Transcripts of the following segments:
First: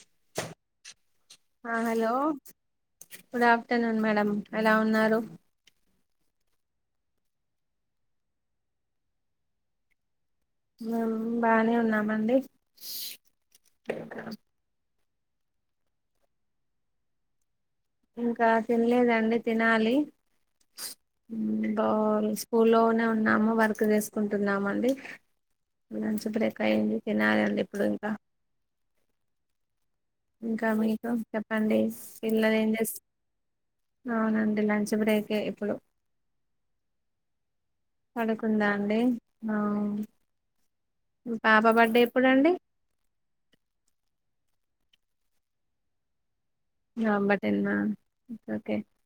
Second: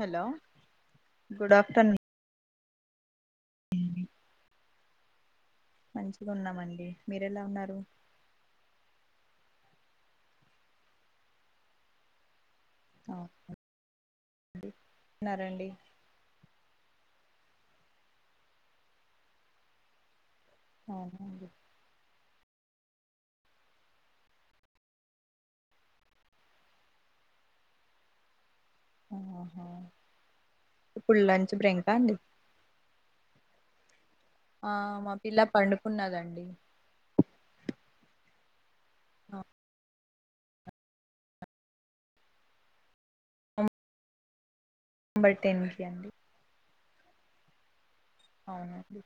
Hello good ఆ afternoon hello good afternoon అండి madam ఎలా ఉన్నారు మంచిగా ఉన్నామండి మీరు ఎలా ఉన్నారు మేం బానే ఉన్నామండి అవునా [unintelligible] ఉన్నారండి ఇంకా తినలేదండి తినాలి అవునండి ఆ స్కూల్లోనే ఉన్నాము వర్క్ చేసుకుంటున్నామండి లంచ్ బ్రేక్ అయ్యంది తినాలండి ఇప్పుడు ఇంకా ఆహా ఇంకా మీకు ఇప్పుడు లంచ్ చెప్పండి బ్రేకా అండి పిల్లలు ఏం చేస్ అవునండి ఆ లంచ్ మా బ్రేకే పిల్ల ఇప్పుడు పండుకున్నదండి పడుకుందా అండి ఆ మీ పాప బర్త్డే ఎప్పుడండి బర్ టెన్ కి అండి నవంబర్ టెన్ ఆ ఒకే అవునండి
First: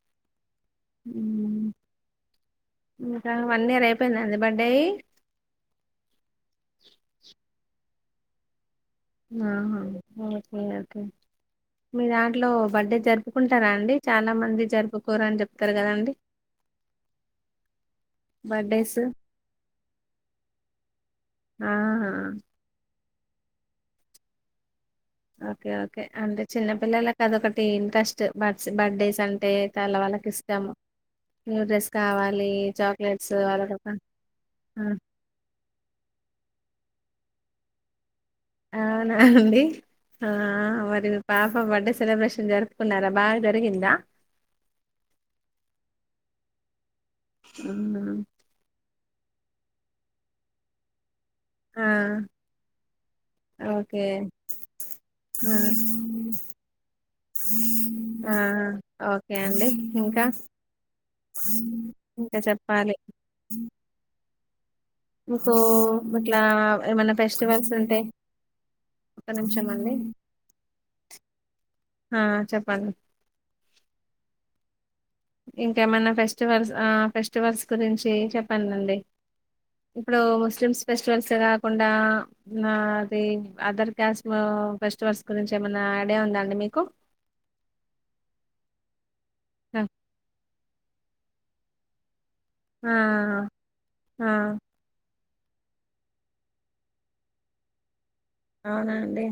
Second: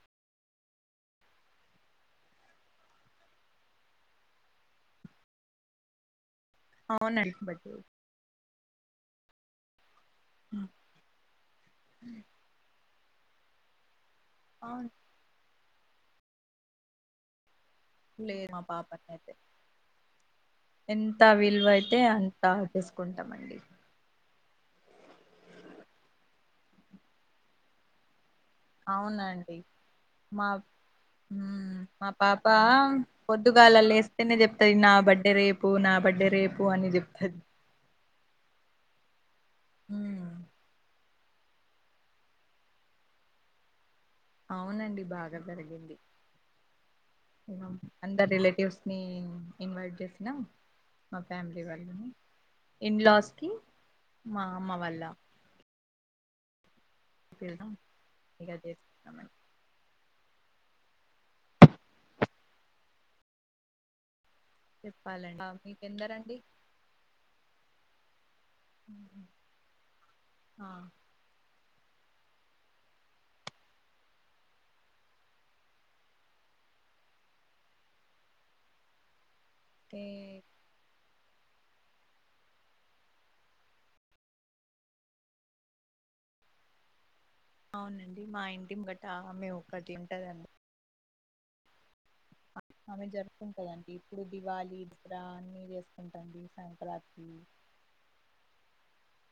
ఇంకా వన్ ఇయర్ అయిపోయిందా అండి బర్త్డే అయి అవునండి బర్త్డే ఆహా ఒకే ఒకే మీ దాంట్లో బర్త్డే జరుపుకుంటారా అండి చాలా మంది అవును జరుపుకోరు అని చెప్తారు కదండి లే మా బర్త్డేస్ పాపకైతే ఎంత విలువయితే ఆహా అంతా ఆ చేసుకుంటామండి ఓకే ఓకే అంటే చిన్నపిల్లలకి అదొకటి ఇంట్రెస్ట్ ట్ బర్త్స్ బర్త్డేస్ అంటే అవునండి తల్లవాళ్ళకి మా ఇష్టాము మా పాప చాక్లెట్స్ అదొక పొద్దుగాలా లేస్తేనే చెప్తది నా బడ్ రేపు నా బడ్డే రేపు అని చెప్తది అవునా అండి ఆ మ్మ్ మరి పాప బర్త్డే సెలబ్రేషన్ జరుపుకున్నారా బాగా జరిగిందా అవునండి బాగా జరిగింది ఉమ్. అందర్ రిలేటివ్స్ నీ ఇన్వైట్ చేసిన మా ఫ్యామిలీ ఆ వల్ల ఇన్లాస్కి ఓకే మా అమ్మ వల్ల ఆ పిల్లం ఇగ ఆహ్ ఓకే చేసుకున్నామండి అండి ఇంకా ఇంకా చెప్పాలి చెప్పాలండి మీకు మీకెందరండి ఇట్లా ఏమన్నా ఫెస్టివల్స్ ఉంటే ఒక్క నిమిషం అండి ఆ ఆ చెప్పండి ఇంకేమన్నా ఫెస్టివల్స్ ఆ ఫెస్టివల్స్ గురించి చెప్పండండి తే ఇప్పుడు ముస్లిమ్స్ ఫెస్టివల్స్ కాకుండా నా అది అదర్ కాస్ట్ ఫెస్టివల్స్ గురించి ఏమైనా ఐడియా ఉందా అండి మీకు అవునండి మా ఇంటి ముంగటా ఆమె ఒక్కటి తింటదండి ఆ ఆమె జరుపుకుంటదంటడి ఇప్పుడు ఆ దివాళీ దసరా అన్ని చేసుకుంటదండి సంక్రాంతి అవునా అండి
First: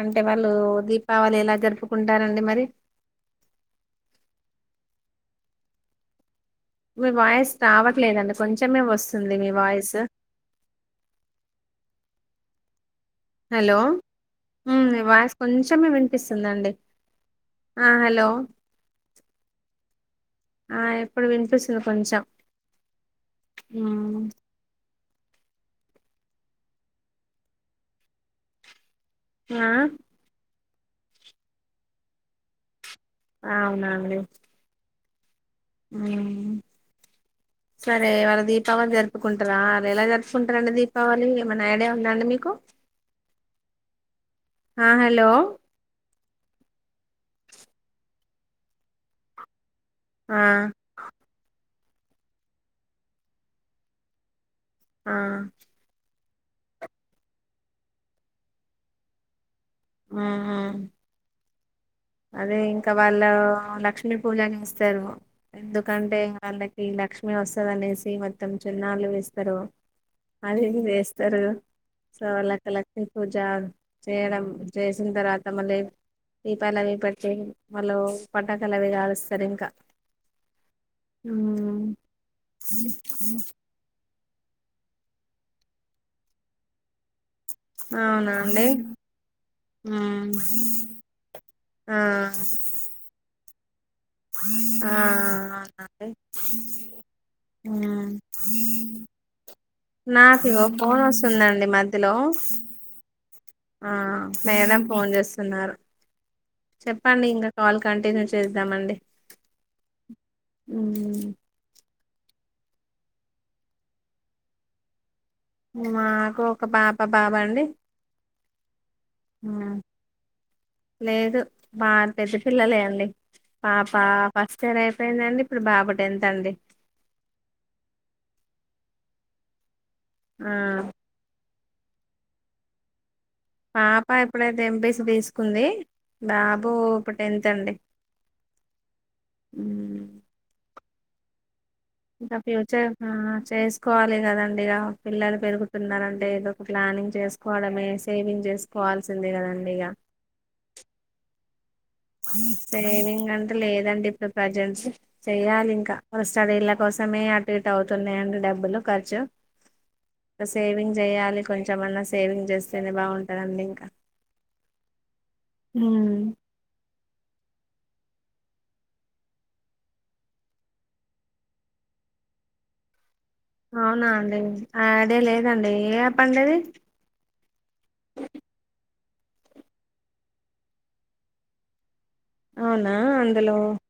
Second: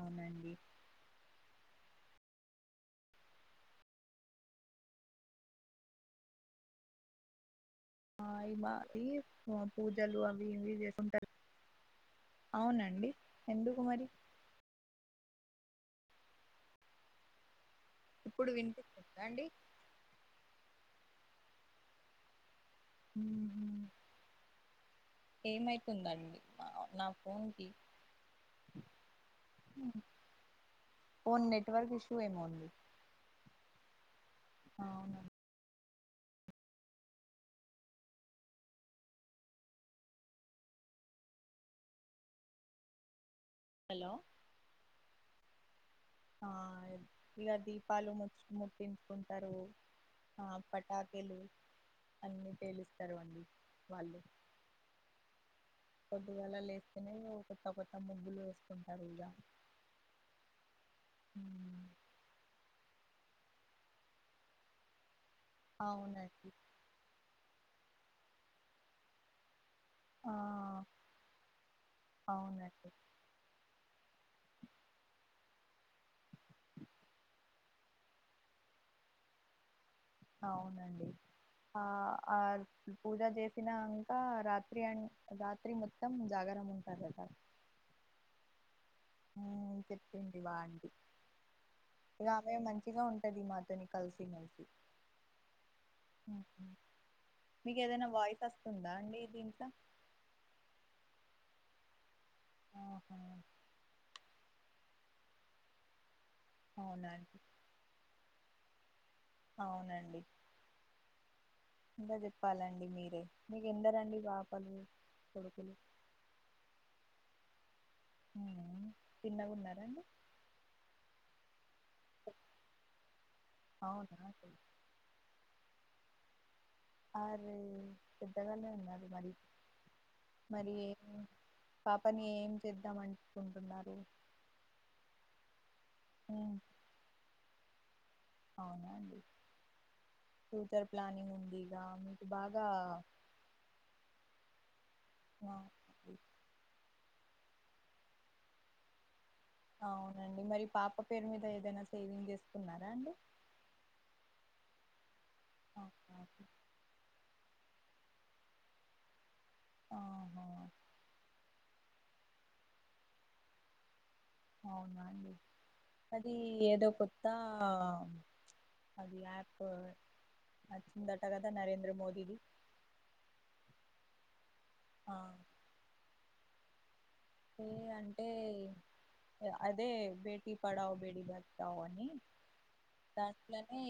అంటే వాళ్ళు దీపావళి ఎలా జరుపుకుంటారండి మరి మీ వాయిస్ రవాట్ ఆ ఇ మాది పూజలు అవి ఇవి చేసుంటారు అవునండి హలో ఎందుకు మరి హు మీ వాయిస్ కొంచెమే వినిపిస్తుందండి ఆ హలో ఇప్పుడు వినిపిస్తుందా అండి ఆ ఇప్పుడు వినిపిస్తుంది కొంచెం హ్మ్ ఆ ఏమైతుందండి మా నా ఫోన్ కి ఆ ఓ నెట్వర్క్ ఇష్యూ ఏమో అవునా అండి అవును హ్మ్ సరే ఇవాళ దీపావళి జరుపుకుంటరా ఎలా జరుపుకుంటరు అండి దీపావళి ఏమైనా ఐడియా ఉందా అండి మీకు హలో ఆ హలో ఆ ఇరా దీపాలు ము ముట్టించుకుంటారు ఆ పట్ టాకీలు అన్నీ పేలుస్తారు అండి వాళ్ళు ఆ పొద్దుగాల లేస్తేనే ఒకొత్త కొత్త ముగ్గులు వేసుకుంటారు ఇగా ఆహా మ్మ్ అదే ఇంకా వాళ్ళు లక్ష్మీ పూజని చేస్తరు ఎందుకంటే అవునండి వాళ్ళ ఈ లక్ష్మీ వస్సది అనేసి మొత్తం తిరునాళ్లు వేస్తరు ఆ అది ఇది వేస్తరు సవాలెక్క అవునండి లక్కీ పూజ చేయడం చేసింతరువాత మళ్లీ ప్పయలు అవి పెట్టి మళ్ళు పటాకాయలు అవి కాలుస్తారు ఇంకా అవునండి ఆ ఆ పూజ చేసినా ఆ రాత్రి అం రాత్రి మొత్తం జాగారం ఉంటాది అక్కడ అవునా అండి మ్మ్ చెప్పింది మా ఆంటీ ఆ ఇగా ఉంటది మా తోని కలిసి మెలిసి అవును అండి మీకు ఏదైనా వాయిస్ వస్తుందా అండి దీంట్లో నాకు ఇగ ఫోన్ వస్తుందండి మధ్యలో ఆహా ఆ మేడం ఫోన్ చేస్సున్నారు చెప్పండి అవునండి ఇంగా కాల్ కంటిన్యూ చేద్దామండి అవునండి ఉమ్ ఇంగా చెప్పాలండి మీరే మీకు ఎందరండి పాపలు కొడుకులు మాకు ఒక పాప బాబు అండి ఉమ్. చిన్నగా ఆ ఉన్నారండి లేదు బా పెద్ద పిల్లలే అండి పాప అవునా ఫస్ట్ ఇయర్ అయిపోయిందండి ఇప్పుడు బాబు టెన్త్ అండి అరే పెద్దగానే ఉన్నారు మరి ఆ మరేం పాపని ఏం చేద్దామని పాప ఇప్పుడైతే ఎంపీసీ తీసుకుంది ఉ బాబు ఇప్పుడు టెన్త్ అండి అవునా అండి మ్మ్ ఫ్యూచర్ ప్లానింగ్ ఉంది ఇగ మీకు ఇంకా బాగా ఫ్యూచర్ హా చేసుకోవాలి కదండి ఇగ పిల్లలు ఆ ఈ పెరుగుతున్నారంటే ఏదో ప్లానింగ్ చేసుకోవడమే సేవింగ్ చేసుకోవాల్సిందే కదండి ఇగ అండి మరి పాప పేరు మీద ఏదైనా సేవింగ్ చేసుకున్నారా అండి సేవింగ్ అంటే లేదండి ఇప్పుడు ప్రెజెంట్స్ చెయ్యాలి ఇంకా ఆహా వాళ్ళ స్టడీల కోసమే అటు ఇటు అవుతున్నాయండి డబ్బులు ఖర్చు ఆహా! ఇకా సేవింగ్ చేయాలి కొంచమన్నా సేవింగ్ చేస్తేనే బాగుంటాదాండి ఇంకా అవునా అండి మ్మ్ అది ఏదో కొత్త అది యాప్ వచ్చిందట కదా నరేంద్ర మోదీది అవునా అండి ఆ ఐడియా లేదండి ఏ ఆప్ండది అ అంటే అదే బేటీ పడావు బేటీ బతావు అని అవునా అందులో దాంట్లోనే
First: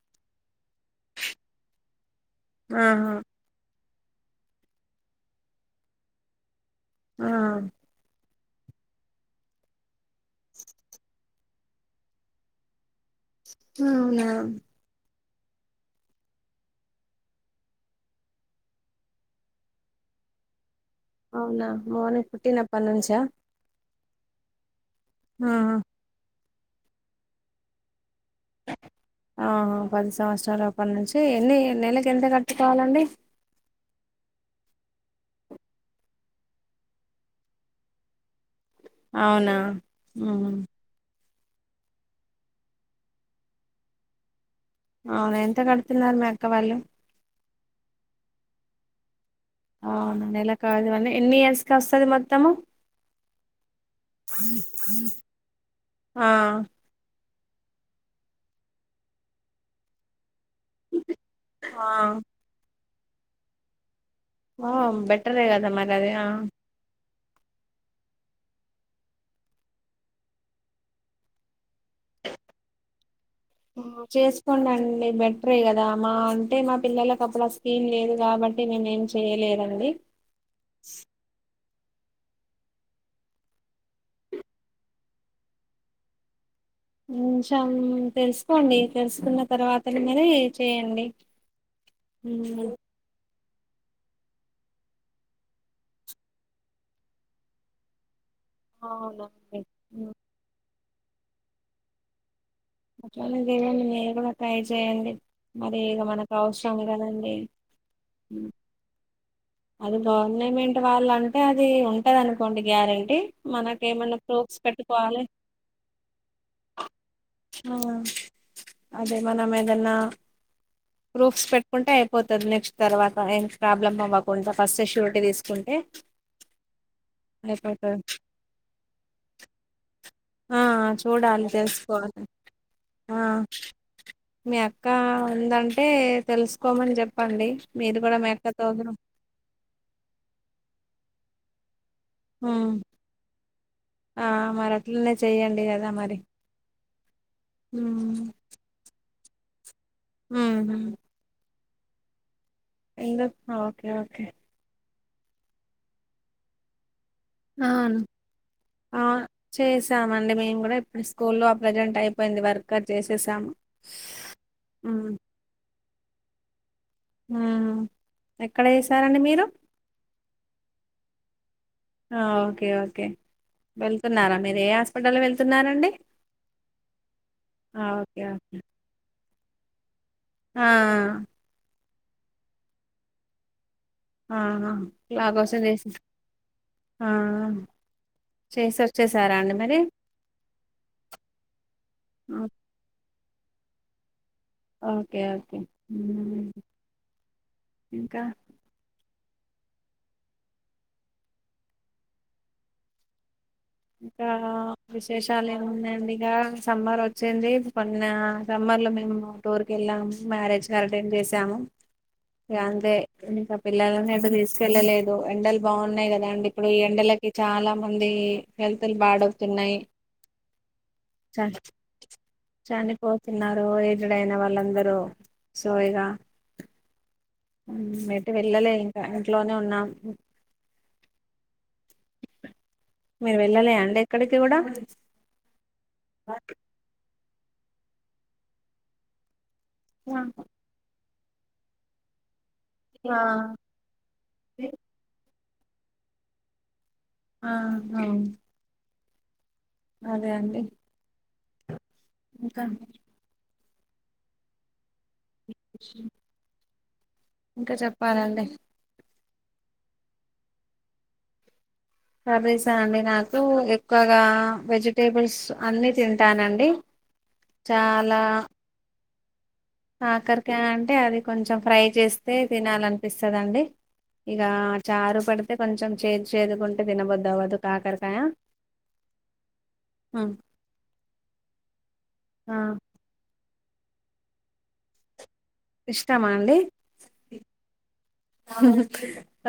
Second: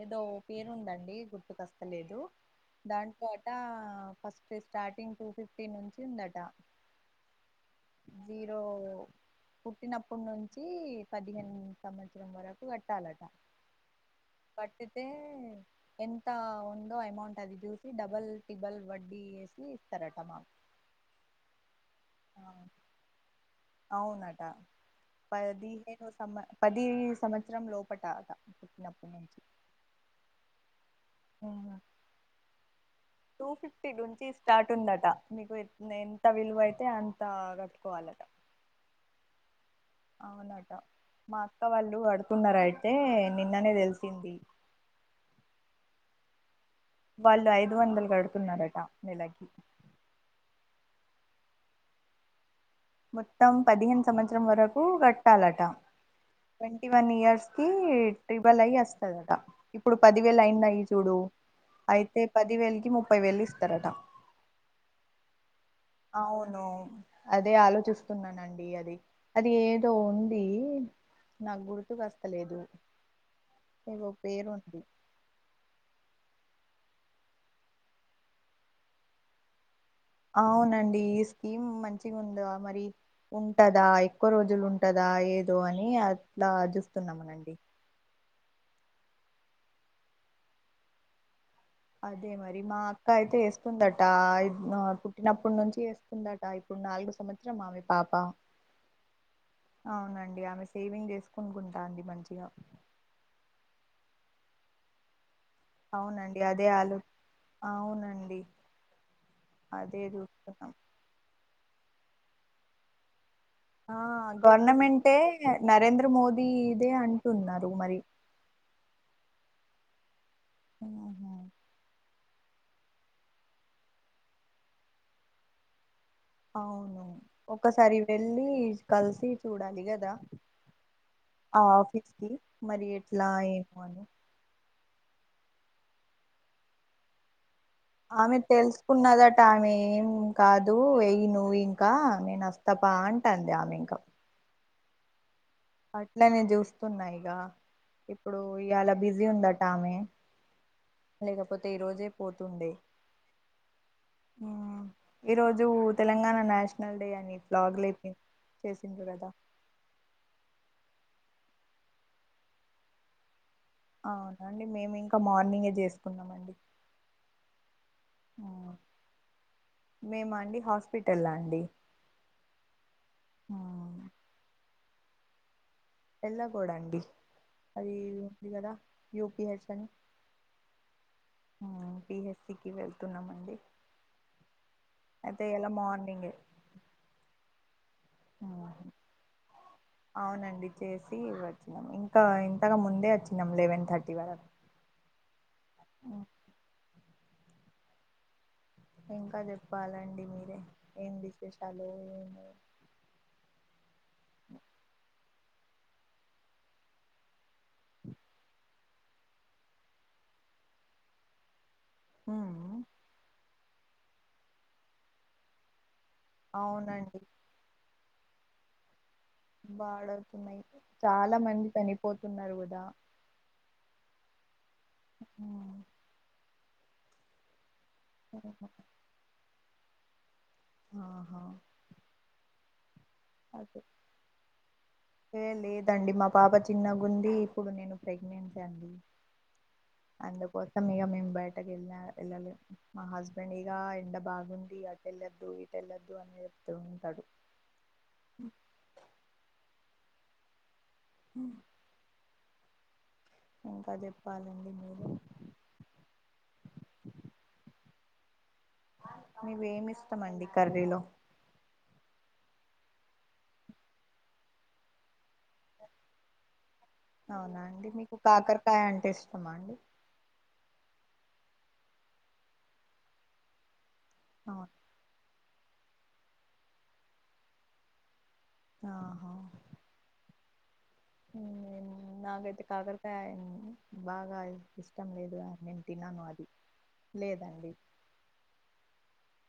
ఏదో పేరు ఉందండి గుట్తుకస్తలేదు ఆహా దాంట్ అ ఫస్ట్ స్టార్టింగ్ టూ ఫిఫ్టీ నుంచి ఉందట ఆ జీరో పుట్టినప్పటి నుంచి పదిహేన్ సంవత్సరం వరకు కట్టాలట అవునా కట్టితే ఎంత ఉందో అమౌంట్ అది చూసి డబల్ ట్రిబల్ వడ్డీ వేసి ఇస్తారట మా అవునా మార్నింగ్ పుట్టినప్ప నుంచా అవునట ఆహా పదిహేను సమ్మ పది సంవత్సరం లోపట అట పుట్టినప్పటి నుంచి ఆ పది సంవత్సరాల అప్పటి నుంచి ఎన్ని నెలకి ఎంత కట్టుకోవాలండి. టూ ఫిఫ్టీ నుంచి స్టార్ట్ ఉందట మీకు ఎంత విలువ అయితే అంత కట్టుకోవాలట అవునా ఉహు అవునట మా అక్క వాళ్ళు కడుతున్నారు అయితే నిన్ననే తెలిసింది అవున ఎంత కడుతున్నారు మీ అక్క వాళ్ళు వాళ్ళు ఐదు వందలు గడుతున్నారట నెలకి అవునండి నెల కాదు గానీ ఎన్ని ఇయర్స్కిి వస్తది మొత్తము మొత్తం పదిహేను సంవత్సరం వరకు కట్టాలట ఆ ట్వంటీ వన్ ఇయర్స్ కి ట్రిబల్ అయి వస్తదట ఇప్పుడు పదివేలు అయినయ్ చూడు ఆ అయితే పది వేలుకి ముప్పై వేలు ఇస్తారట ఆ బెటరే కదా మర్ అవును అదే ఆలోచిస్తున్నానండి అది అది ఏదో ఉంది నాకు గుర్తుకస్తలేదు ఏదో పేరు ఉంది అరే కదా మా అంటే మా పిల్లలలకు అప్పుడు ఆ స్కీమ్ లేదు కాబట్టి మేము ఏం చెయలేదండి అవునండి ఈ స్కీమ్ మంచిగా ఉందిగా మరి ఉంటదా ఎక్కువ రోజులు ఉంటదా ఏదో అని అట్లా చూస్తున్నామనండి కొంచెం తెలుసుకోండి తెలుసుకున్న తర్వాత గానే చేయండి అదే మరి మా అక్క అయితే వేస్తుందట ఇప్ ఆ పుట్టినప్పుటి నుంచి వేస్తుందట ఇప్పుడు నాలుగు సంవత్సరం ఆమ్ పాప అవునండి అవునండి ఆమె సేవింగ్ చేసుకునుకుంటాంది మంచిగా అట్లానే చేయండి మీరు కూడా ట్రై చేయండి మరి ఇక మనకు అవునండి అదే అవసరం ఆలో కదండి అవునండి అది అదే చూస్తున్నాం గవర్నమెట్ వాళ్ళ అంటే అది ఉంటది అనుకోండి గ్యారెంటీ ఆ మనకేమన్నా ప్రూఫ్స్ గవర్నమెంటే పెట్టుకోవాలి నరేంద్ర మోదీదే అంటున్నారు ఆ, మరి అదే మనం ఏదన్నా ఊహు. ప్రూఫ్స్ పెట్టుకుంటే అయిపో పోతర్ నెక్స్ట్ తర్వాత ఏం ప్రాబ్లమ్ అవ్వకుండా ఫస్ట్ ఎ ష్యూరిటీ తీసుకుంటే అవును ఒకసారి అయిపోతది వెళ్ళి కలిసి చూడాలి గదా ఆ చూడాలి ఆ తెలుసుకోవాలి ఆఫీసు మరి ఆ ఎట్లా ఏమోని మీ అక్క ఉందంటే తెలుసుకోమన్ జెప్పండి ఆమె తెలుసుకున్నదట్ టామేమ్ కాదు ఎయ్యి నువ్వింకా ఉమ్ నేనస్తపా అంటాంది ఆమింకా ఆ మరట్లనే చేయండి గ అట్లనే జూస్తున్నా ఇగా ఉమ్ ఇప్పుడు ఇయాల బిజీ ఉందట్ ఆమె ఊ హు లేకపోతే ఈ రోజే పోతుండే ఇంగ హ ఓకే ఓకే ఉమ్ ఈరోజు తెలంగాణ నేషనల్ డే అనీ అవును లాగులేపి ఆ చేసిండ్రు గదా చేసామండి మేము గూడ ఇప్పుడు స్కూల్లో అప్రజెంట్ అయిపోయింది వర్క్ అ చేసేసాము అవునాండి మేము ఉమ్ ఇంకా మార్నింగే జేసుకున్నామండి ఉహ్ ఎక్కడ చేసారండి మీరు మేమ అండి హాస్పిటల్ అండి అ ఓకే ఓకే వెళ్తున్నారా మీరు ఏ హాస్పిటల్ వెళ్తున్నారండి ఎల్లా గూడాండి ఆ, అది ఓకే ఉంది ఓకే కదా యూపీహెచ్ అని ఆ ఉ పిఎస్సికిి వెళ్తున్నామండి ఆహ అయితే లాగోసె ఇలా చేసి మార్నింగే ఆ చేసి ఊహ్ వచ్చేసారా అండి మరి అవునండి చేసి వచ్చినం ఇంకా ఆ, తగా ముందే ఒచ్చినం లెవెన్ థర్టీ వర ఓకే ఓకే ఊమ్ ఇంకా ఇంకా జెప్పాలండి మీరే ఏం విశేషాలు ఏమి ఇంకా విశేష్ చాల్ ఏమున్నాయండిగా సమ్మర్ ఒచ్చింది కొన్న సమ్మర్ లో మేము టూర్ కెళ్ళామ్ మ్యారేజ్ అరటెండ్ చేసాము ఉమ్ యాన్లే ఇంత పిల్లలన్ ఏడ తీసుకెళ్ళలేదు ఎండల్ బావున్నాయ్ కదాండ్ ఇప్పుడు ఈ అవునండి ఎండలకి చాలా మంది హెల్తులు బాడ బాడవుతున్నాయి చాలా మంది తనిపోతున్నారు గూడా తిన్నారు ఏజ్ డయిన వాళ్ళందరూ సో ఇగా ఉమ్మ్ ఎటు వెళ్ళలే ఇంకా ఇంట్లోనే ఉన్నాం ఆహా మీరు వెళ్ళలే అతె అండి ఎక్కడికి కూడా ఏ లేదండి మా పాపచ్ చిన్నగుంది ఇప్పుడు నేను ప్రెగ్నెన్సీ అండి అండుకోతం ఇగ మేమ్ బయటకెల్నా ఎళ్ళలె మా ఆ హస్బెండి యా ఎండ బాగుంది అటెళ్ళద్దు ఇటెళ్ళొద్దు అన్ చెప్తూ ఉంటాడు ఆ హం అదే అండి ఉ ఇంకాందె ఇంకా జెప్పాలండి మీరు ఇంక చెప్పాలండి మీవేం ఇస్తమండి కర్రీలో కర్రీసా అండి నాకు ఎక్కువగా వెజిటేబుల్స్ అన్నీ తింటానండి అవునా అండి చాలా మీకు కాకరకాయ అంటే ఇష్టమా అండి కాకరకాయ అంటే అది కొంచెం ఫ్రై చేస్తే తినాలనిపిస్తదండి ఇక అవునా చారు పడితే కొంచెం చేదు చేదుగుంటే తినబదువ్వదు కాకరకాయ ఆహా అ నాకైతే కాకరకాయ బాగా ఇష్టం లేదు అది నేను తినను ఇష్టమా అది అండి లేదండి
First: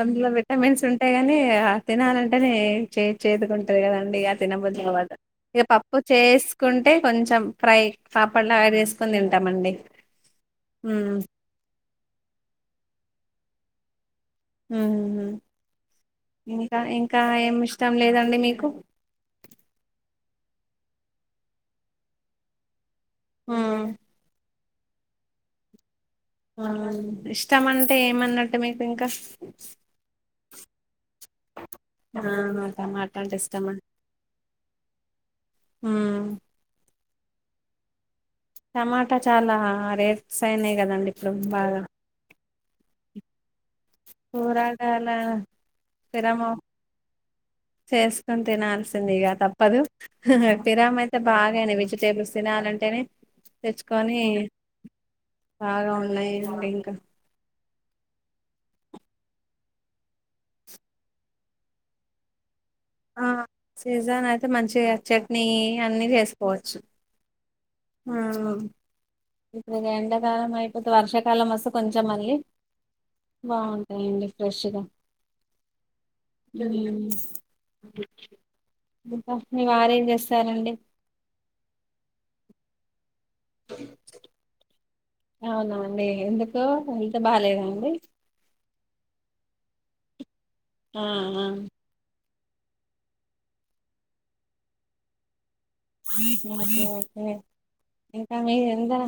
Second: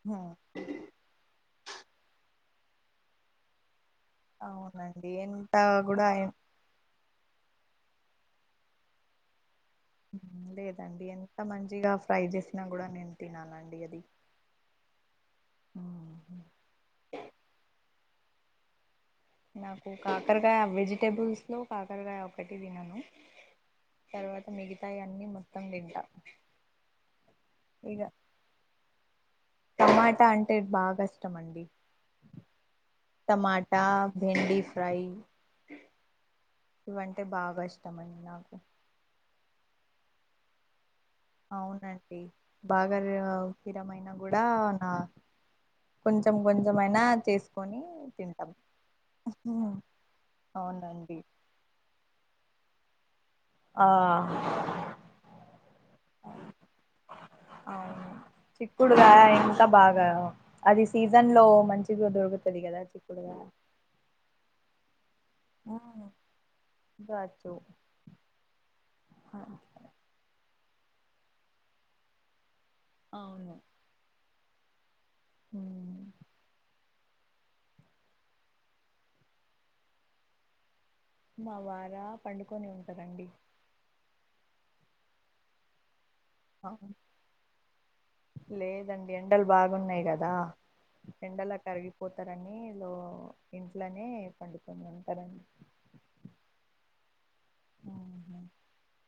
అందులో హ్మ్. విటమిన్స్ ఉంటాయి గాని ఆ తినాలంటేనే చే చేదుకుంటారు కదండి ఇక అవునండి తినబుద్దవ్వదు ఎంత ఇక పప్పు కూడా ఎన్- చేస్ క్కుంటే కొంచెం ఫ్రై పాపడలో యాడ్ చేసుకొని తింటామండి లేదండి ఉమ్ ఎంత మంచిగా ఫ్రై చేసినా కూడా నేను తిననండి అది ఉమ్ హ్మ్. ఇంకా ఇంకా ఏమి ఇష్టం లేదండి మీకు నాకు కాకరకాయ వెజిటేబుల్స్లో కాకరకాయ ఒకటి తినను ఉమ్ తర్వా మిగతాయి అన్ని మొత్తం తింటాం ఇష్టం అంటే ఏమన్నట్టు మీకు ఇంకా టమాటా అంటే బాగా ఇష్టం అండి ఆ టమాట అంటే ఇష్టమా టమాటా బెండి ఫ్రై ఆ ఇవంటే బాగా ఇష్టమండి నాకు టమాటా చాలా రేట్స్ అయినాయి కదండి ఇప్పుడు బాగా అవునండి బాగా పిరమైన కూరగాయల కొంచెం పిరము కొంచెమైనా చేసుకొని [inaudible] చేసుకొని తింటాం తినాల్సింది ఇక ఉమ్, తప్పదు ఫిరామ్ అయితే అవునండి బాగానే వెజిటేబుల్స్ తినాలంటేనే ఆ తెచ్చుకొని బాగా ఉన్నాయి ఇంకా అవును చిక్కుడుగాయ ఎంత బాగా అది సీజన్ లో మంచిగా దొరుకుతది కదా క్కుడు ఆ గా సీజన్ అయితే మంచిగా చట్నీ అన్ని చేసుకోవచ్చు బచ్చు ఉమ్ ఇప్పుడు ఎండాకాలం అయిపోతే వర్షాకాలం వస్తే కొంచెం మళ్ళీ అవును బాగుంటాయండి ఫ్రెష్గా హ మ్మ్ ఇంకా మీ వారేం చేస్తారండి మావార పండుకొని ఉంటరండి అవున అండి ఎందుకు హెల్త్ బాలేదా అండి లేదండి ఎండలు బాగున్నాయి కదా ఆ ఆ ఎండలా కరిగి పోతారని లో ఇంట్లోనే పండుకుని ఉంటారండి [unintelligible] ఇంకా ఆహా మీ ఎంద